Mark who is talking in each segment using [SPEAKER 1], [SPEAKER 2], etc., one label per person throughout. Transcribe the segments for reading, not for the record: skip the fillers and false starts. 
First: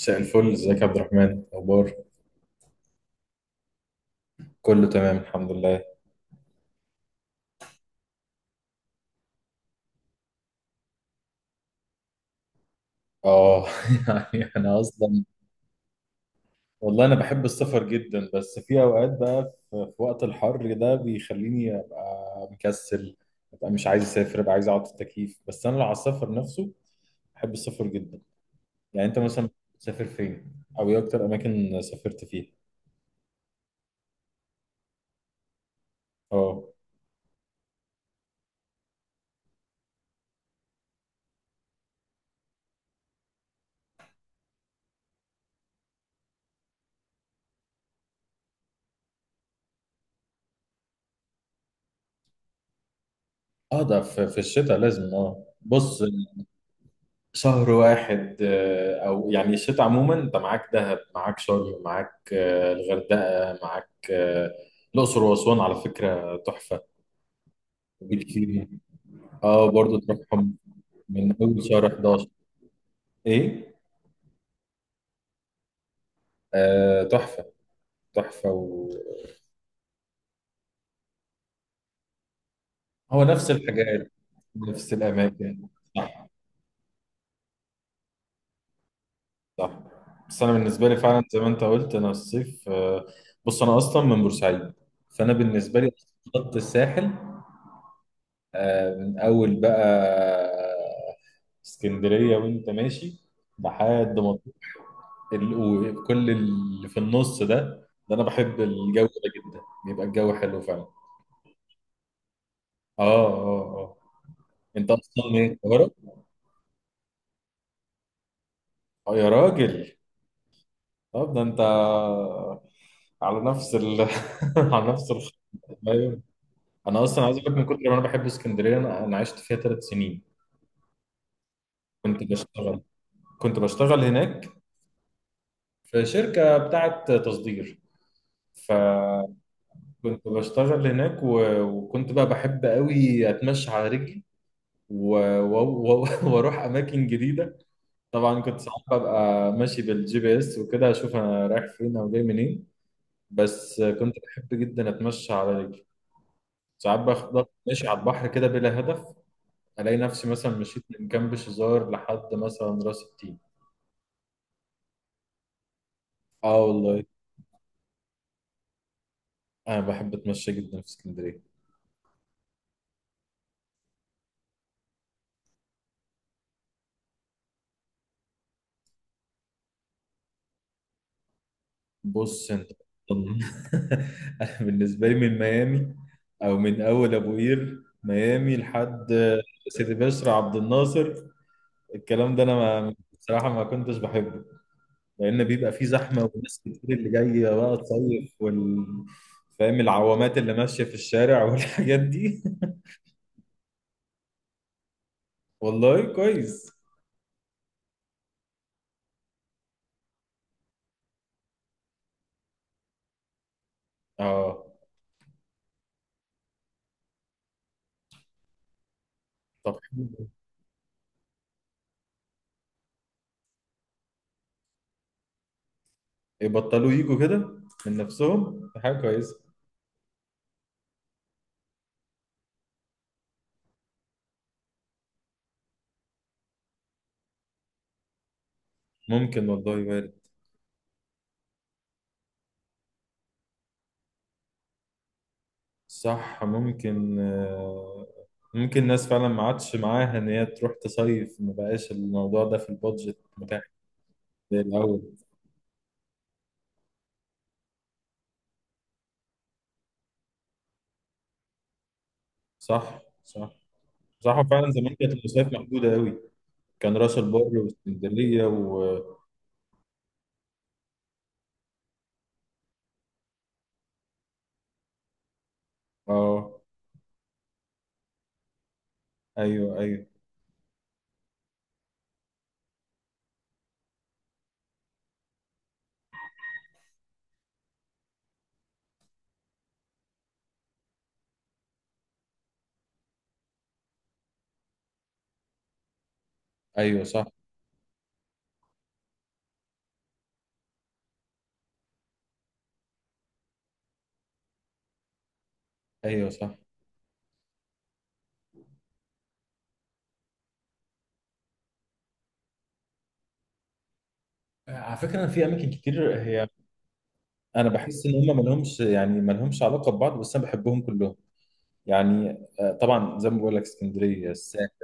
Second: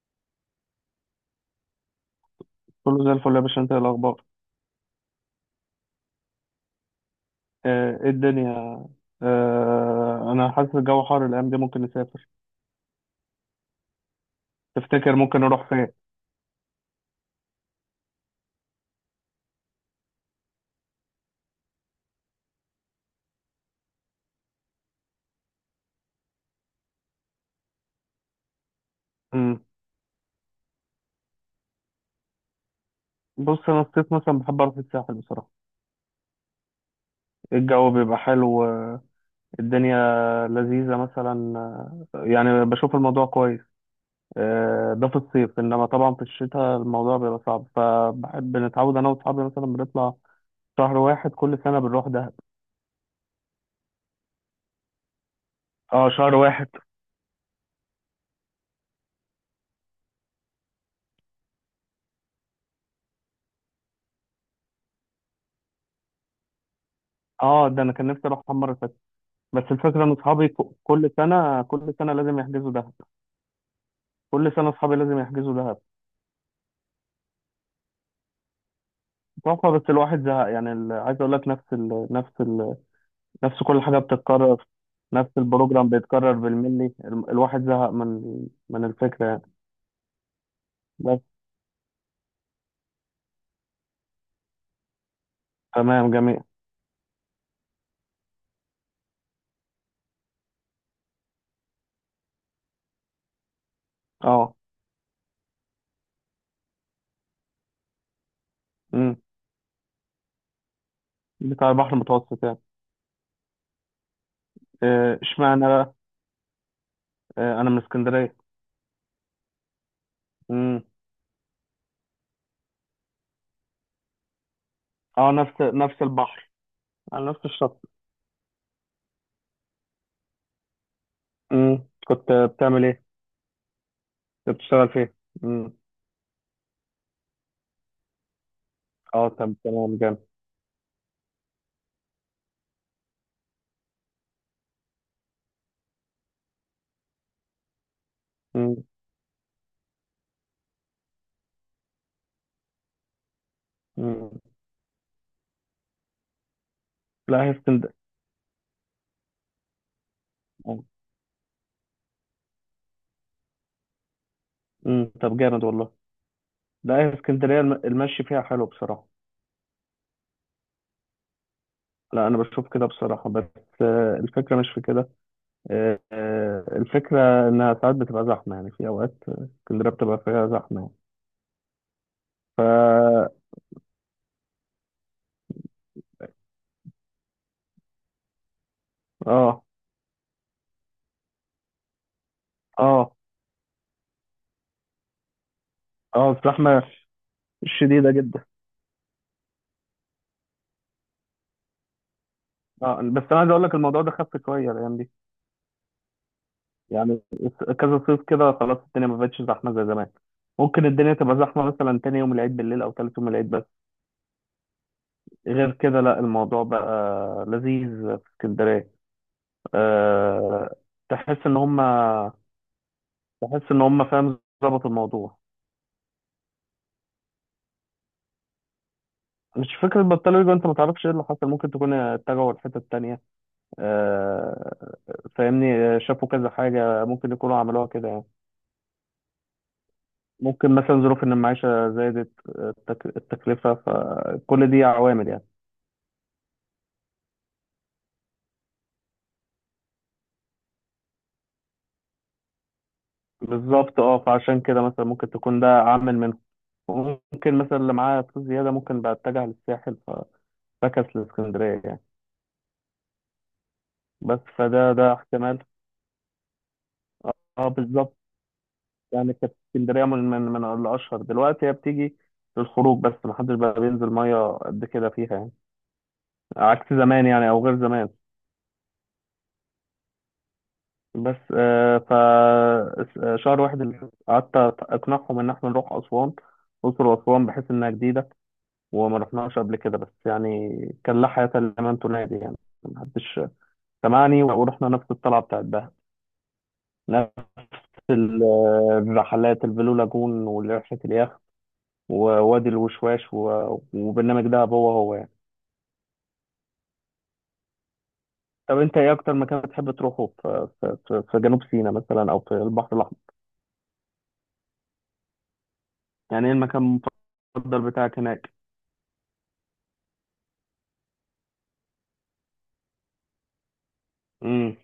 [SPEAKER 1] مساء الفل، ازيك يا عبد الرحمن؟ اخبار
[SPEAKER 2] كله زي الفل يا باشا، انت ايه الاخبار؟
[SPEAKER 1] كله تمام الحمد لله.
[SPEAKER 2] ايه الدنيا؟ انا حاسس الجو حر الايام دي. ممكن نسافر؟
[SPEAKER 1] اه يعني انا
[SPEAKER 2] تفتكر
[SPEAKER 1] اصلا
[SPEAKER 2] ممكن نروح فين؟
[SPEAKER 1] والله انا بحب السفر جدا، بس في اوقات بقى في وقت الحر ده بيخليني ابقى مكسل، ابقى مش عايز اسافر، ابقى عايز اقعد في التكييف، بس انا لو على السفر نفسه بحب السفر جدا. يعني انت مثلا
[SPEAKER 2] مم.
[SPEAKER 1] بتسافر فين او ايه اكتر اماكن سافرت فيها؟
[SPEAKER 2] بص انا الصيف مثلا بحب اروح الساحل بصراحه،
[SPEAKER 1] اه
[SPEAKER 2] الجو بيبقى حلو، الدنيا لذيذه مثلا. يعني بشوف الموضوع كويس. ده في الصيف، انما طبعا في الشتاء الموضوع بيبقى صعب، فبحب نتعود انا واصحابي مثلا بنطلع شهر واحد كل سنه بنروح دهب.
[SPEAKER 1] اه ده في الشتاء لازم، اه بص
[SPEAKER 2] اه، شهر واحد.
[SPEAKER 1] شهر واحد، او يعني الشتاء عموما انت معاك دهب، معاك شرم، معاك الغردقه، معاك الاقصر واسوان، على فكره تحفه.
[SPEAKER 2] اه ده انا كان نفسي
[SPEAKER 1] وجيت
[SPEAKER 2] اروح
[SPEAKER 1] فيهم؟
[SPEAKER 2] مره، بس
[SPEAKER 1] اه برضه
[SPEAKER 2] الفكرة إن أصحابي
[SPEAKER 1] تروحهم
[SPEAKER 2] كل
[SPEAKER 1] من
[SPEAKER 2] سنة
[SPEAKER 1] اول شهر
[SPEAKER 2] كل سنة
[SPEAKER 1] 11.
[SPEAKER 2] لازم يحجزوا دهب.
[SPEAKER 1] ايه؟
[SPEAKER 2] كل سنة أصحابي لازم يحجزوا دهب.
[SPEAKER 1] آه تحفه. تحفه
[SPEAKER 2] تحفة، بس الواحد زهق يعني. عايز أقول لك
[SPEAKER 1] هو نفس
[SPEAKER 2] نفس كل حاجة
[SPEAKER 1] الحاجات،
[SPEAKER 2] بتتكرر.
[SPEAKER 1] نفس
[SPEAKER 2] نفس
[SPEAKER 1] الاماكن.
[SPEAKER 2] البروجرام
[SPEAKER 1] صح
[SPEAKER 2] بيتكرر بالملي. الواحد زهق من من الفكرة يعني.
[SPEAKER 1] صح. بس انا بالنسبه لي
[SPEAKER 2] بس
[SPEAKER 1] فعلا زي ما انت قلت انا الصيف، بص انا اصلا من بورسعيد، فانا بالنسبه لي
[SPEAKER 2] تمام، جميل.
[SPEAKER 1] خط الساحل، من اول بقى اسكندريه وانت ماشي لحد ما
[SPEAKER 2] اه،
[SPEAKER 1] وكل اللي في النص ده، ده انا بحب الجو
[SPEAKER 2] امم،
[SPEAKER 1] ده جدا، بيبقى الجو حلو فعلا.
[SPEAKER 2] بتاع البحر المتوسط يعني.
[SPEAKER 1] اه اه اه. انت اصلا من
[SPEAKER 2] اشمعنى
[SPEAKER 1] القاهره؟
[SPEAKER 2] بقى؟ أنا من اسكندرية.
[SPEAKER 1] اه يا راجل،
[SPEAKER 2] امم.
[SPEAKER 1] طب ده انت على نفس ال على نفس
[SPEAKER 2] اه،
[SPEAKER 1] الخط.
[SPEAKER 2] نفس
[SPEAKER 1] ايوه.
[SPEAKER 2] البحر،
[SPEAKER 1] انا اصلا
[SPEAKER 2] على
[SPEAKER 1] عايز
[SPEAKER 2] نفس
[SPEAKER 1] اقول لك من
[SPEAKER 2] الشط.
[SPEAKER 1] كتر ما انا بحب اسكندريه، انا عشت فيها ثلاث سنين.
[SPEAKER 2] امم،
[SPEAKER 1] كنت
[SPEAKER 2] كنت
[SPEAKER 1] بشتغل
[SPEAKER 2] بتعمل إيه؟
[SPEAKER 1] كنت بشتغل
[SPEAKER 2] كنت
[SPEAKER 1] هناك
[SPEAKER 2] بتشتغل فين؟ امم،
[SPEAKER 1] في شركه بتاعه تصدير. ف
[SPEAKER 2] اه طب تمام.
[SPEAKER 1] كنت بشتغل هناك وكنت بقى بحب قوي اتمشى على رجلي و... و... و... واروح اماكن جديده. طبعا كنت ساعات
[SPEAKER 2] جامد.
[SPEAKER 1] ببقى ماشي بالجي بي اس وكده، اشوف انا رايح فين او جاي منين. بس كنت
[SPEAKER 2] مم.
[SPEAKER 1] بحب جدا اتمشى على رجلي. ساعات
[SPEAKER 2] لا
[SPEAKER 1] باخد
[SPEAKER 2] هي
[SPEAKER 1] ماشي
[SPEAKER 2] اسكندريه.
[SPEAKER 1] على البحر كده بلا هدف، الاقي نفسي مثلا مشيت من كامب شزار لحد مثلا راس التين.
[SPEAKER 2] طب جامد والله.
[SPEAKER 1] اه
[SPEAKER 2] لا
[SPEAKER 1] والله
[SPEAKER 2] هي اسكندريه المشي فيها حلو بصراحه.
[SPEAKER 1] انا بحب اتمشى جدا في اسكندريه.
[SPEAKER 2] لا انا بشوف كده بصراحه، بس الفكره مش في كده. الفكره انها ساعات بتبقى زحمه، يعني في اوقات، اسكندريه بتبقى فيها زحمه يعني.
[SPEAKER 1] بص انت،
[SPEAKER 2] ف
[SPEAKER 1] طبعاً. انا بالنسبه لي من ميامي، او من اول ابو قير ميامي لحد
[SPEAKER 2] اه،
[SPEAKER 1] سيدي بشر عبد الناصر، الكلام ده انا ما
[SPEAKER 2] اه،
[SPEAKER 1] بصراحه ما كنتش بحبه، لان بيبقى فيه زحمه
[SPEAKER 2] اه
[SPEAKER 1] وناس
[SPEAKER 2] الزحمه
[SPEAKER 1] كتير اللي جايه بقى
[SPEAKER 2] شديده
[SPEAKER 1] تصيف،
[SPEAKER 2] جدا.
[SPEAKER 1] فاهم، العوامات اللي ماشيه في الشارع والحاجات دي.
[SPEAKER 2] اه، بس انا عايز اقول لك الموضوع ده خف شويه الايام دي
[SPEAKER 1] والله كويس.
[SPEAKER 2] يعني. كذا صيف كده خلاص، الدنيا ما بقتش زحمه زي زمان. ممكن الدنيا تبقى زحمه مثلا تاني يوم العيد بالليل، او تالت يوم العيد.
[SPEAKER 1] اه
[SPEAKER 2] غير كده لا، الموضوع بقى لذيذ في اسكندرية.
[SPEAKER 1] طب حلو.
[SPEAKER 2] أه. تحس ان هم، تحس ان هم فاهم ظبط الموضوع.
[SPEAKER 1] يبطلوا يجوا كده من نفسهم، دي حاجه كويسه.
[SPEAKER 2] مش فكرة بطلوا يجوا، انت ما تعرفش ايه اللي حصل، ممكن تكون اتجهوا لحتة تانية. أه، فاهمني؟ شافوا كذا حاجة ممكن يكونوا عملوها كده يعني.
[SPEAKER 1] ممكن والله، وارد.
[SPEAKER 2] ممكن مثلا ظروف ان المعيشة زادت، التكلفة، فكل دي عوامل يعني.
[SPEAKER 1] صح ممكن، ممكن الناس فعلا ما عادش معاها ان هي تروح تصيف، ما بقاش الموضوع ده في البادجت متاح
[SPEAKER 2] بالظبط، اه،
[SPEAKER 1] زي
[SPEAKER 2] فعشان كده
[SPEAKER 1] الاول.
[SPEAKER 2] مثلا ممكن تكون ده عامل منهم. ممكن مثلا اللي معاه فلوس زيادة ممكن بقى اتجه للساحل، فكس لاسكندريه يعني.
[SPEAKER 1] صح صح.
[SPEAKER 2] بس
[SPEAKER 1] صح فعلا
[SPEAKER 2] فده
[SPEAKER 1] زمان
[SPEAKER 2] ده
[SPEAKER 1] كانت المصايف
[SPEAKER 2] احتمال.
[SPEAKER 1] محدوده قوي، كان راس البر
[SPEAKER 2] اه بالظبط،
[SPEAKER 1] واسكندريه و
[SPEAKER 2] يعني كانت اسكندريه من الاشهر. دلوقتي هي بتيجي للخروج بس، ما حدش بقى بينزل ميه قد كده فيها يعني.
[SPEAKER 1] اه.
[SPEAKER 2] عكس زمان يعني، او غير زمان.
[SPEAKER 1] ايوه ايوه.
[SPEAKER 2] بس آه ف شهر واحد اللي قعدت اقنعهم ان احنا نروح اسوان، الاقصر واسوان، بحيث انها جديده وما رحناش قبل كده، بس يعني كان لا حياه لمن تنادي يعني. ما حدش سمعني، ورحنا نفس الطلعه بتاعت دهب
[SPEAKER 1] ايوه صح.
[SPEAKER 2] في رحلات البلو لاجون، ورحلة اليخت، ووادي الوشواش، وبرنامج دهب هو هو يعني.
[SPEAKER 1] ايوه صح.
[SPEAKER 2] طب انت ايه اكتر مكان بتحب تروحه في، جنوب سيناء مثلا او في البحر الاحمر؟
[SPEAKER 1] على فكرة في أماكن كتير،
[SPEAKER 2] يعني
[SPEAKER 1] هي
[SPEAKER 2] ايه المكان
[SPEAKER 1] انا
[SPEAKER 2] المفضل
[SPEAKER 1] بحس
[SPEAKER 2] بتاعك
[SPEAKER 1] ان هم
[SPEAKER 2] هناك؟
[SPEAKER 1] مالهمش علاقه ببعض، بس انا بحبهم كلهم. يعني طبعا زي ما بقول لك اسكندريه، الساحل،
[SPEAKER 2] امم.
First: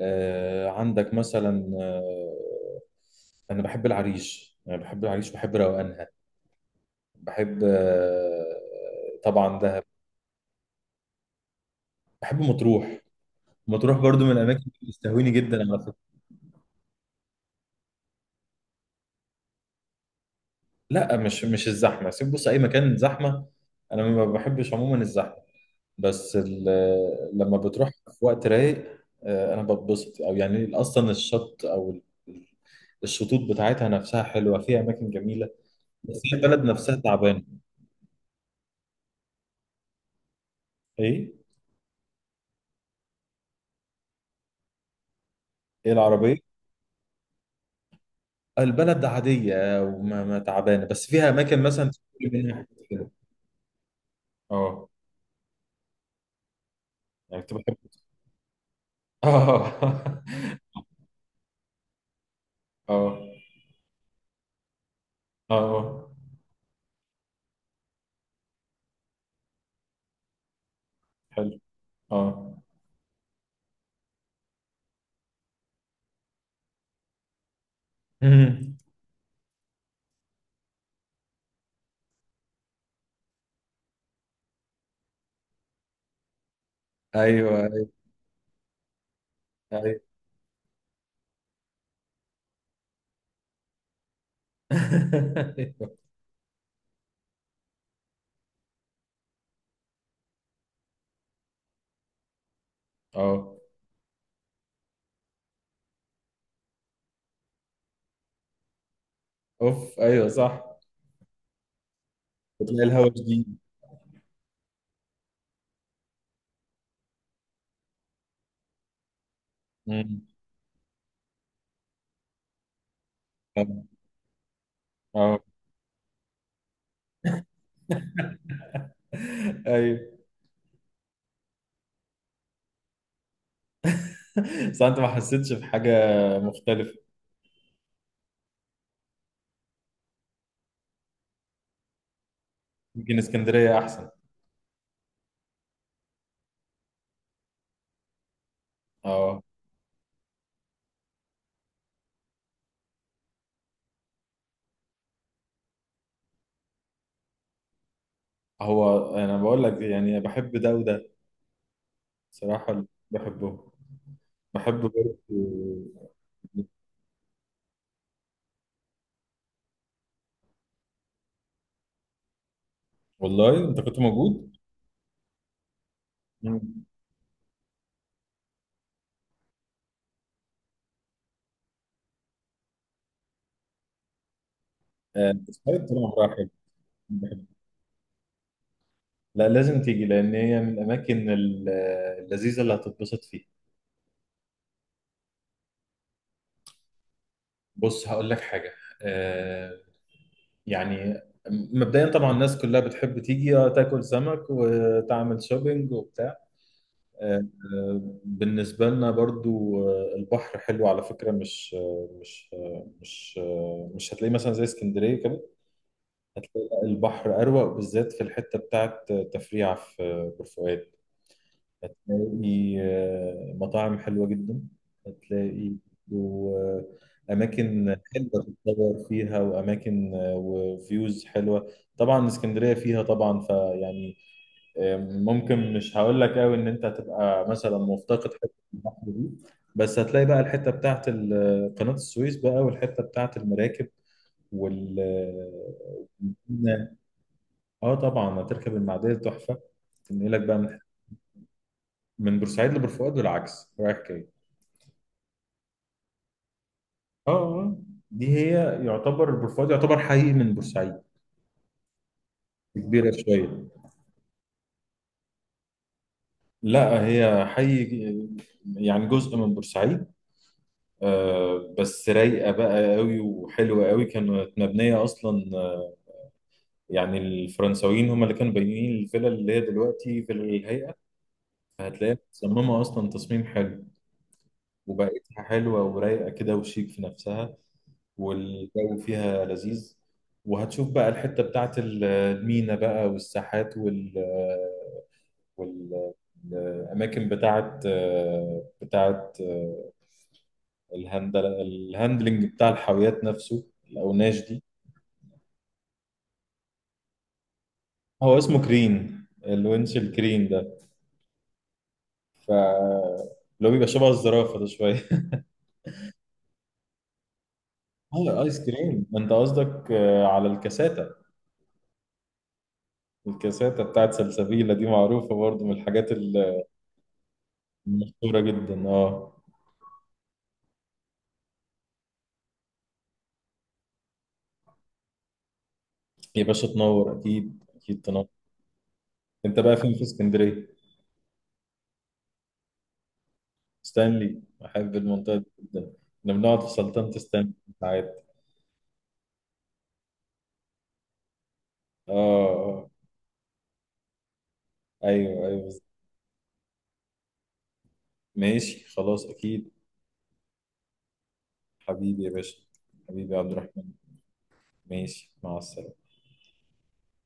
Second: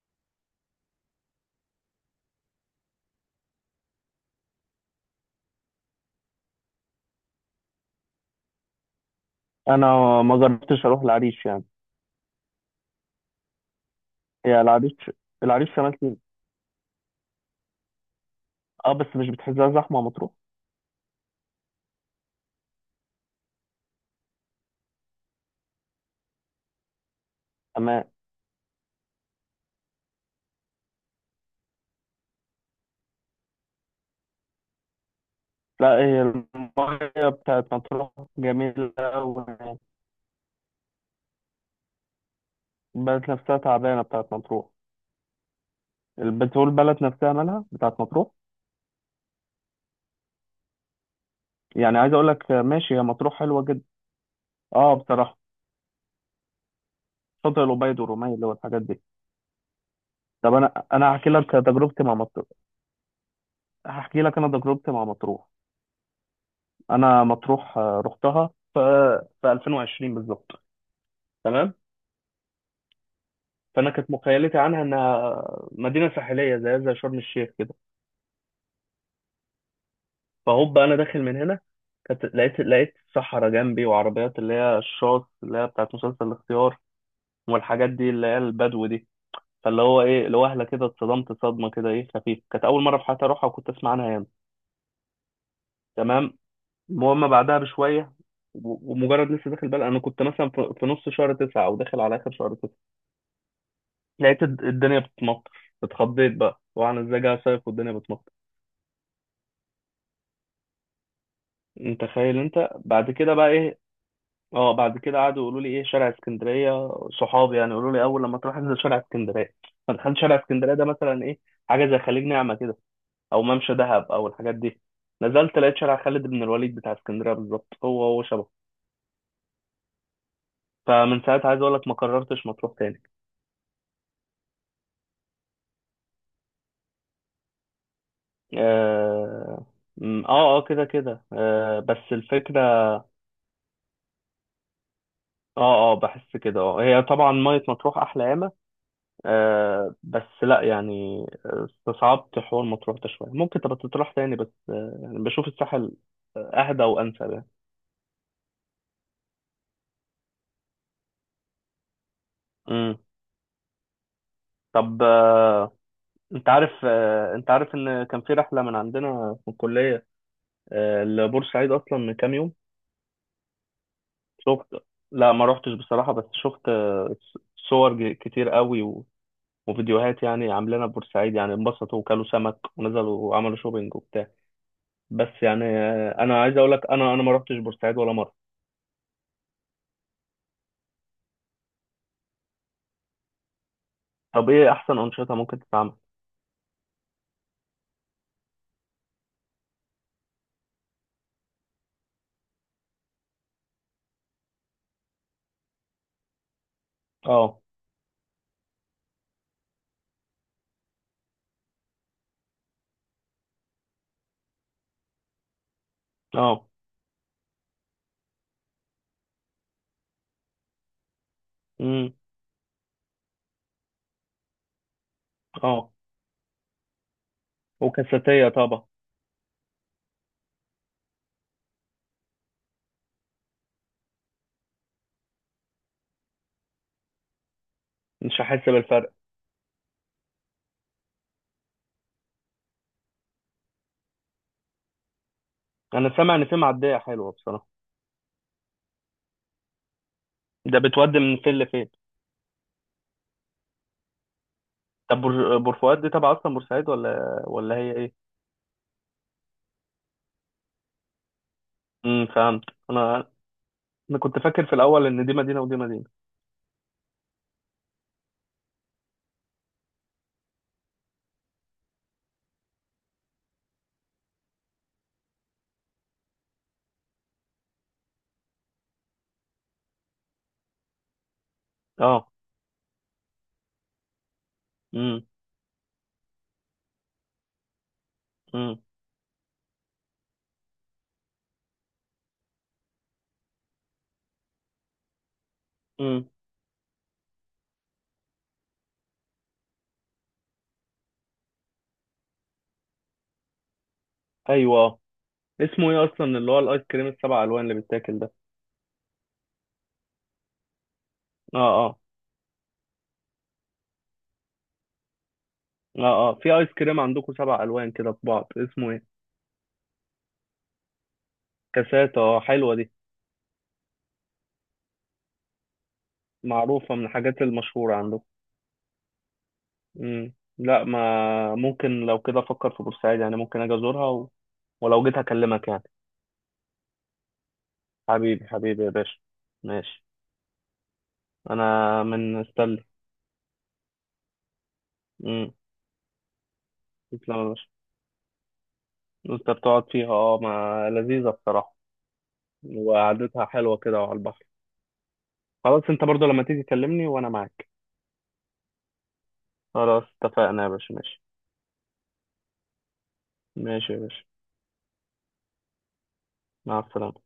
[SPEAKER 1] عندك مثلا، انا بحب العريش بحب روقانها. بحب طبعا دهب.
[SPEAKER 2] انا ما جربتش اروح العريش يعني.
[SPEAKER 1] بحب مطروح. مطروح برضو من الاماكن
[SPEAKER 2] هي
[SPEAKER 1] اللي
[SPEAKER 2] العريش،
[SPEAKER 1] بتستهويني جدا
[SPEAKER 2] العريش
[SPEAKER 1] على
[SPEAKER 2] شمال
[SPEAKER 1] فكره.
[SPEAKER 2] سيناء. اه بس مش بتحسها زحمه مطروح؟
[SPEAKER 1] لا مش الزحمه، سيب بص اي مكان زحمه، انا ما بحبش عموما الزحمه، بس لما بتروح
[SPEAKER 2] تمام.
[SPEAKER 1] في وقت رايق، انا بتبسط. او يعني اصلا الشط او الشطوط بتاعتها نفسها حلوه، فيها اماكن جميله.
[SPEAKER 2] لا
[SPEAKER 1] بس
[SPEAKER 2] هي
[SPEAKER 1] هي البلد نفسها
[SPEAKER 2] الميه
[SPEAKER 1] تعبانه.
[SPEAKER 2] بتاعت مطروح جميله أوي يعني.
[SPEAKER 1] ايه؟
[SPEAKER 2] البلد نفسها تعبانه بتاعت مطروح.
[SPEAKER 1] ايه العربيه؟
[SPEAKER 2] البترول، البلد نفسها مالها بتاعت مطروح.
[SPEAKER 1] البلد عادية، وما ما تعبانة، بس فيها أماكن مثلا
[SPEAKER 2] يعني عايز اقول
[SPEAKER 1] تاكل
[SPEAKER 2] لك
[SPEAKER 1] منها حاجات
[SPEAKER 2] ماشي، هي
[SPEAKER 1] كده.
[SPEAKER 2] مطروح حلوه جدا
[SPEAKER 1] اه
[SPEAKER 2] اه بصراحه.
[SPEAKER 1] يعني كنت
[SPEAKER 2] شاطئ
[SPEAKER 1] بحب.
[SPEAKER 2] الأبيض والرومية اللي هو الحاجات دي.
[SPEAKER 1] اه
[SPEAKER 2] طب انا هحكي لك تجربتي مع مطروح.
[SPEAKER 1] اه
[SPEAKER 2] هحكي لك انا تجربتي مع مطروح.
[SPEAKER 1] اه
[SPEAKER 2] انا مطروح رحتها في في 2020 بالظبط.
[SPEAKER 1] حلو.
[SPEAKER 2] تمام.
[SPEAKER 1] اه
[SPEAKER 2] فانا كانت مخيلتي عنها انها مدينه ساحليه زي شرم الشيخ كده.
[SPEAKER 1] مم.
[SPEAKER 2] فهوب انا داخل من هنا، كانت لقيت صحراء جنبي، وعربيات اللي هي الشاص، اللي هي بتاعت مسلسل الاختيار،
[SPEAKER 1] أيوه
[SPEAKER 2] والحاجات
[SPEAKER 1] أيوه.
[SPEAKER 2] دي اللي هي البدو دي. فاللي
[SPEAKER 1] أيوه
[SPEAKER 2] هو ايه، لوهله كده اتصدمت صدمه كده ايه خفيفه، كانت اول مره في حياتي اروحها وكنت اسمع عنها ياما.
[SPEAKER 1] أيوه.
[SPEAKER 2] تمام. المهم بعدها بشويه، ومجرد لسه داخل بقى، انا كنت مثلا في نص شهر تسعة او داخل على اخر شهر تسعة،
[SPEAKER 1] اه
[SPEAKER 2] لقيت الدنيا بتمطر. اتخضيت بقى، وانا ازاي جاي صيف والدنيا بتمطر.
[SPEAKER 1] أوف أيوه صح.
[SPEAKER 2] انت تخيل. انت
[SPEAKER 1] بتلاقي الهوا
[SPEAKER 2] بعد كده بقى
[SPEAKER 1] جديد.
[SPEAKER 2] ايه، اه بعد كده قعدوا يقولوا لي ايه شارع اسكندريه. صحابي يعني يقولوا لي اول لما تروح انزل شارع اسكندريه. فدخلت
[SPEAKER 1] مم.
[SPEAKER 2] شارع اسكندريه ده مثلا ايه، حاجه زي خليج نعمه كده، او ممشى
[SPEAKER 1] اه
[SPEAKER 2] دهب او الحاجات دي.
[SPEAKER 1] آه.
[SPEAKER 2] نزلت لقيت شارع خالد بن الوليد بتاع اسكندريه بالظبط، هو هو شبه.
[SPEAKER 1] أيوه.
[SPEAKER 2] فمن ساعتها عايز اقول لك ما قررتش مطروح تاني.
[SPEAKER 1] بس أنت ما حسيتش بحاجة مختلفة؟
[SPEAKER 2] اه، كده كده آه، بس الفكره
[SPEAKER 1] يمكن اسكندرية أحسن.
[SPEAKER 2] اه اه بحس كده اه. هي طبعا ميه مطروح احلى ياما
[SPEAKER 1] أه.
[SPEAKER 2] آه، بس لا يعني، استصعبت حوار مطروح ده شويه. ممكن تبقى تروح تاني، بس آه يعني بشوف الساحل اهدى وانسب يعني.
[SPEAKER 1] هو أنا بقول لك يعني بحب ده وده صراحة.
[SPEAKER 2] امم.
[SPEAKER 1] بحبه، بحب
[SPEAKER 2] طب
[SPEAKER 1] برضه.
[SPEAKER 2] آه، انت عارف انت عارف ان كان في رحله من عندنا في الكليه لبورسعيد اصلا من كام يوم؟
[SPEAKER 1] والله انت كنت موجود؟
[SPEAKER 2] شفت؟ لا ما روحتش بصراحه، بس شفت
[SPEAKER 1] مم.
[SPEAKER 2] صور كتير قوي وفيديوهات يعني عاملينها بورسعيد. يعني انبسطوا وكلوا سمك ونزلوا وعملوا شوبينج وبتاع. بس
[SPEAKER 1] آه،
[SPEAKER 2] يعني
[SPEAKER 1] سايد طول عمرها
[SPEAKER 2] انا
[SPEAKER 1] حلوة.
[SPEAKER 2] عايز اقول لك انا ما
[SPEAKER 1] بحب.
[SPEAKER 2] روحتش بورسعيد ولا مره.
[SPEAKER 1] لا لازم تيجي، لان هي من الاماكن اللذيذه اللي هتتبسط فيها.
[SPEAKER 2] طب ايه احسن انشطه ممكن تتعمل؟
[SPEAKER 1] بص هقول لك حاجه، آه، يعني مبدئيا طبعا الناس كلها بتحب تيجي تاكل سمك وتعمل شوبينج وبتاع، آه،
[SPEAKER 2] اه.
[SPEAKER 1] بالنسبه لنا برضو البحر حلو على فكره، مش مش هتلاقيه مثلا زي اسكندريه كده.
[SPEAKER 2] اه.
[SPEAKER 1] هتلاقي البحر أروق، بالذات في الحتة بتاعت تفريع في بورسعيد.
[SPEAKER 2] امم.
[SPEAKER 1] هتلاقي مطاعم حلوة جدا. هتلاقي
[SPEAKER 2] اه.
[SPEAKER 1] وأماكن حلوة
[SPEAKER 2] وكاساتيه طبعا.
[SPEAKER 1] تتصور فيها، وأماكن وفيوز حلوة. طبعا اسكندرية فيها طبعا فيعني، ممكن مش هقول لك قوي إن أنت هتبقى مثلا مفتقد
[SPEAKER 2] مش
[SPEAKER 1] حتة
[SPEAKER 2] هحس
[SPEAKER 1] البحر
[SPEAKER 2] بالفرق.
[SPEAKER 1] دي، بس هتلاقي بقى الحتة بتاعت قناة السويس بقى، والحتة بتاعت المراكب وال
[SPEAKER 2] انا سامع ان في
[SPEAKER 1] آه،
[SPEAKER 2] معديه حلوه بصراحه.
[SPEAKER 1] اه طبعا هتركب المعديه تحفه، تنقلك بقى من
[SPEAKER 2] ده بتودي من فين لفين؟
[SPEAKER 1] من بورسعيد لبورفؤاد والعكس رايح جاي.
[SPEAKER 2] طب بور فؤاد دي تبع اصلا بورسعيد،
[SPEAKER 1] اه
[SPEAKER 2] ولا
[SPEAKER 1] آه.
[SPEAKER 2] هي إيه؟
[SPEAKER 1] دي هي، يعتبر بورفؤاد يعتبر حي من بورسعيد
[SPEAKER 2] امم، فهمت.
[SPEAKER 1] كبيره
[SPEAKER 2] انا
[SPEAKER 1] شويه.
[SPEAKER 2] انا كنت فاكر في الاول ان دي مدينه ودي مدينه.
[SPEAKER 1] لا هي حي، يعني جزء من بورسعيد، آه بس رايقه بقى قوي وحلوه قوي. كانت مبنيه اصلا، يعني الفرنساويين هم اللي كانوا بانيين الفيلا اللي هي دلوقتي فيلا الهيئه، فهتلاقيها
[SPEAKER 2] اه.
[SPEAKER 1] متصممه اصلا تصميم حلو.
[SPEAKER 2] امم.
[SPEAKER 1] وبقيتها حلوه ورايقه كده وشيك في نفسها،
[SPEAKER 2] امم.
[SPEAKER 1] والجو فيها لذيذ. وهتشوف بقى الحتة بتاعت المينا بقى، والساحات وال وال-
[SPEAKER 2] امم.
[SPEAKER 1] الأماكن بتاعت الهاندلنج بتاع الحاويات نفسه، الأوناش دي.
[SPEAKER 2] ايوه، اه. اسمه ايه اصلا اللي هو الايس كريم السبع الوان اللي بيتاكل ده؟
[SPEAKER 1] هو اسمه كرين، الونش الكرين ده،
[SPEAKER 2] اه. اه.
[SPEAKER 1] ف لو بيبقى شبه الزرافة ده شوية.
[SPEAKER 2] اه. اه في ايس كريم عندكم سبع الوان كده في
[SPEAKER 1] اه
[SPEAKER 2] بعض،
[SPEAKER 1] ايس
[SPEAKER 2] اسمه ايه؟
[SPEAKER 1] كريم، انت قصدك على الكاساتا.
[SPEAKER 2] كاسات، اه حلوه دي.
[SPEAKER 1] الكاساتا بتاعت سلسبيلة دي معروفة برضو من الحاجات
[SPEAKER 2] معروفه من الحاجات المشهوره عندكم.
[SPEAKER 1] المشهورة جدا. اه
[SPEAKER 2] امم. لا ما ممكن، لو كده افكر في بورسعيد يعني، ممكن اجي ازورها ولو جيت هكلمك يعني.
[SPEAKER 1] يا باشا تنور، اكيد اكيد تنور.
[SPEAKER 2] حبيبي يا باشا.
[SPEAKER 1] انت بقى فين في
[SPEAKER 2] ماشي،
[SPEAKER 1] اسكندريه؟
[SPEAKER 2] انا من استنى.
[SPEAKER 1] ستانلي احب المنطقه دي
[SPEAKER 2] امم.
[SPEAKER 1] جدا، احنا بنقعد في سلطنه
[SPEAKER 2] تسلم يا
[SPEAKER 1] ستانلي
[SPEAKER 2] باشا.
[SPEAKER 1] ساعات.
[SPEAKER 2] انت بتقعد فيها؟ اه ما لذيذة بصراحة،
[SPEAKER 1] اه آه.
[SPEAKER 2] وقعدتها حلوة كده وعلى البحر.
[SPEAKER 1] ايوه ايوه.
[SPEAKER 2] خلاص، انت برضو لما تيجي كلمني وانا معاك.
[SPEAKER 1] ماشي خلاص اكيد.
[SPEAKER 2] خلاص اتفقنا يا باشا، ماشي.
[SPEAKER 1] حبيبي يا باشا، حبيبي يا عبد الرحمن.
[SPEAKER 2] ماشي يا باشا،
[SPEAKER 1] ماشي مع السلامه.
[SPEAKER 2] مع السلامة.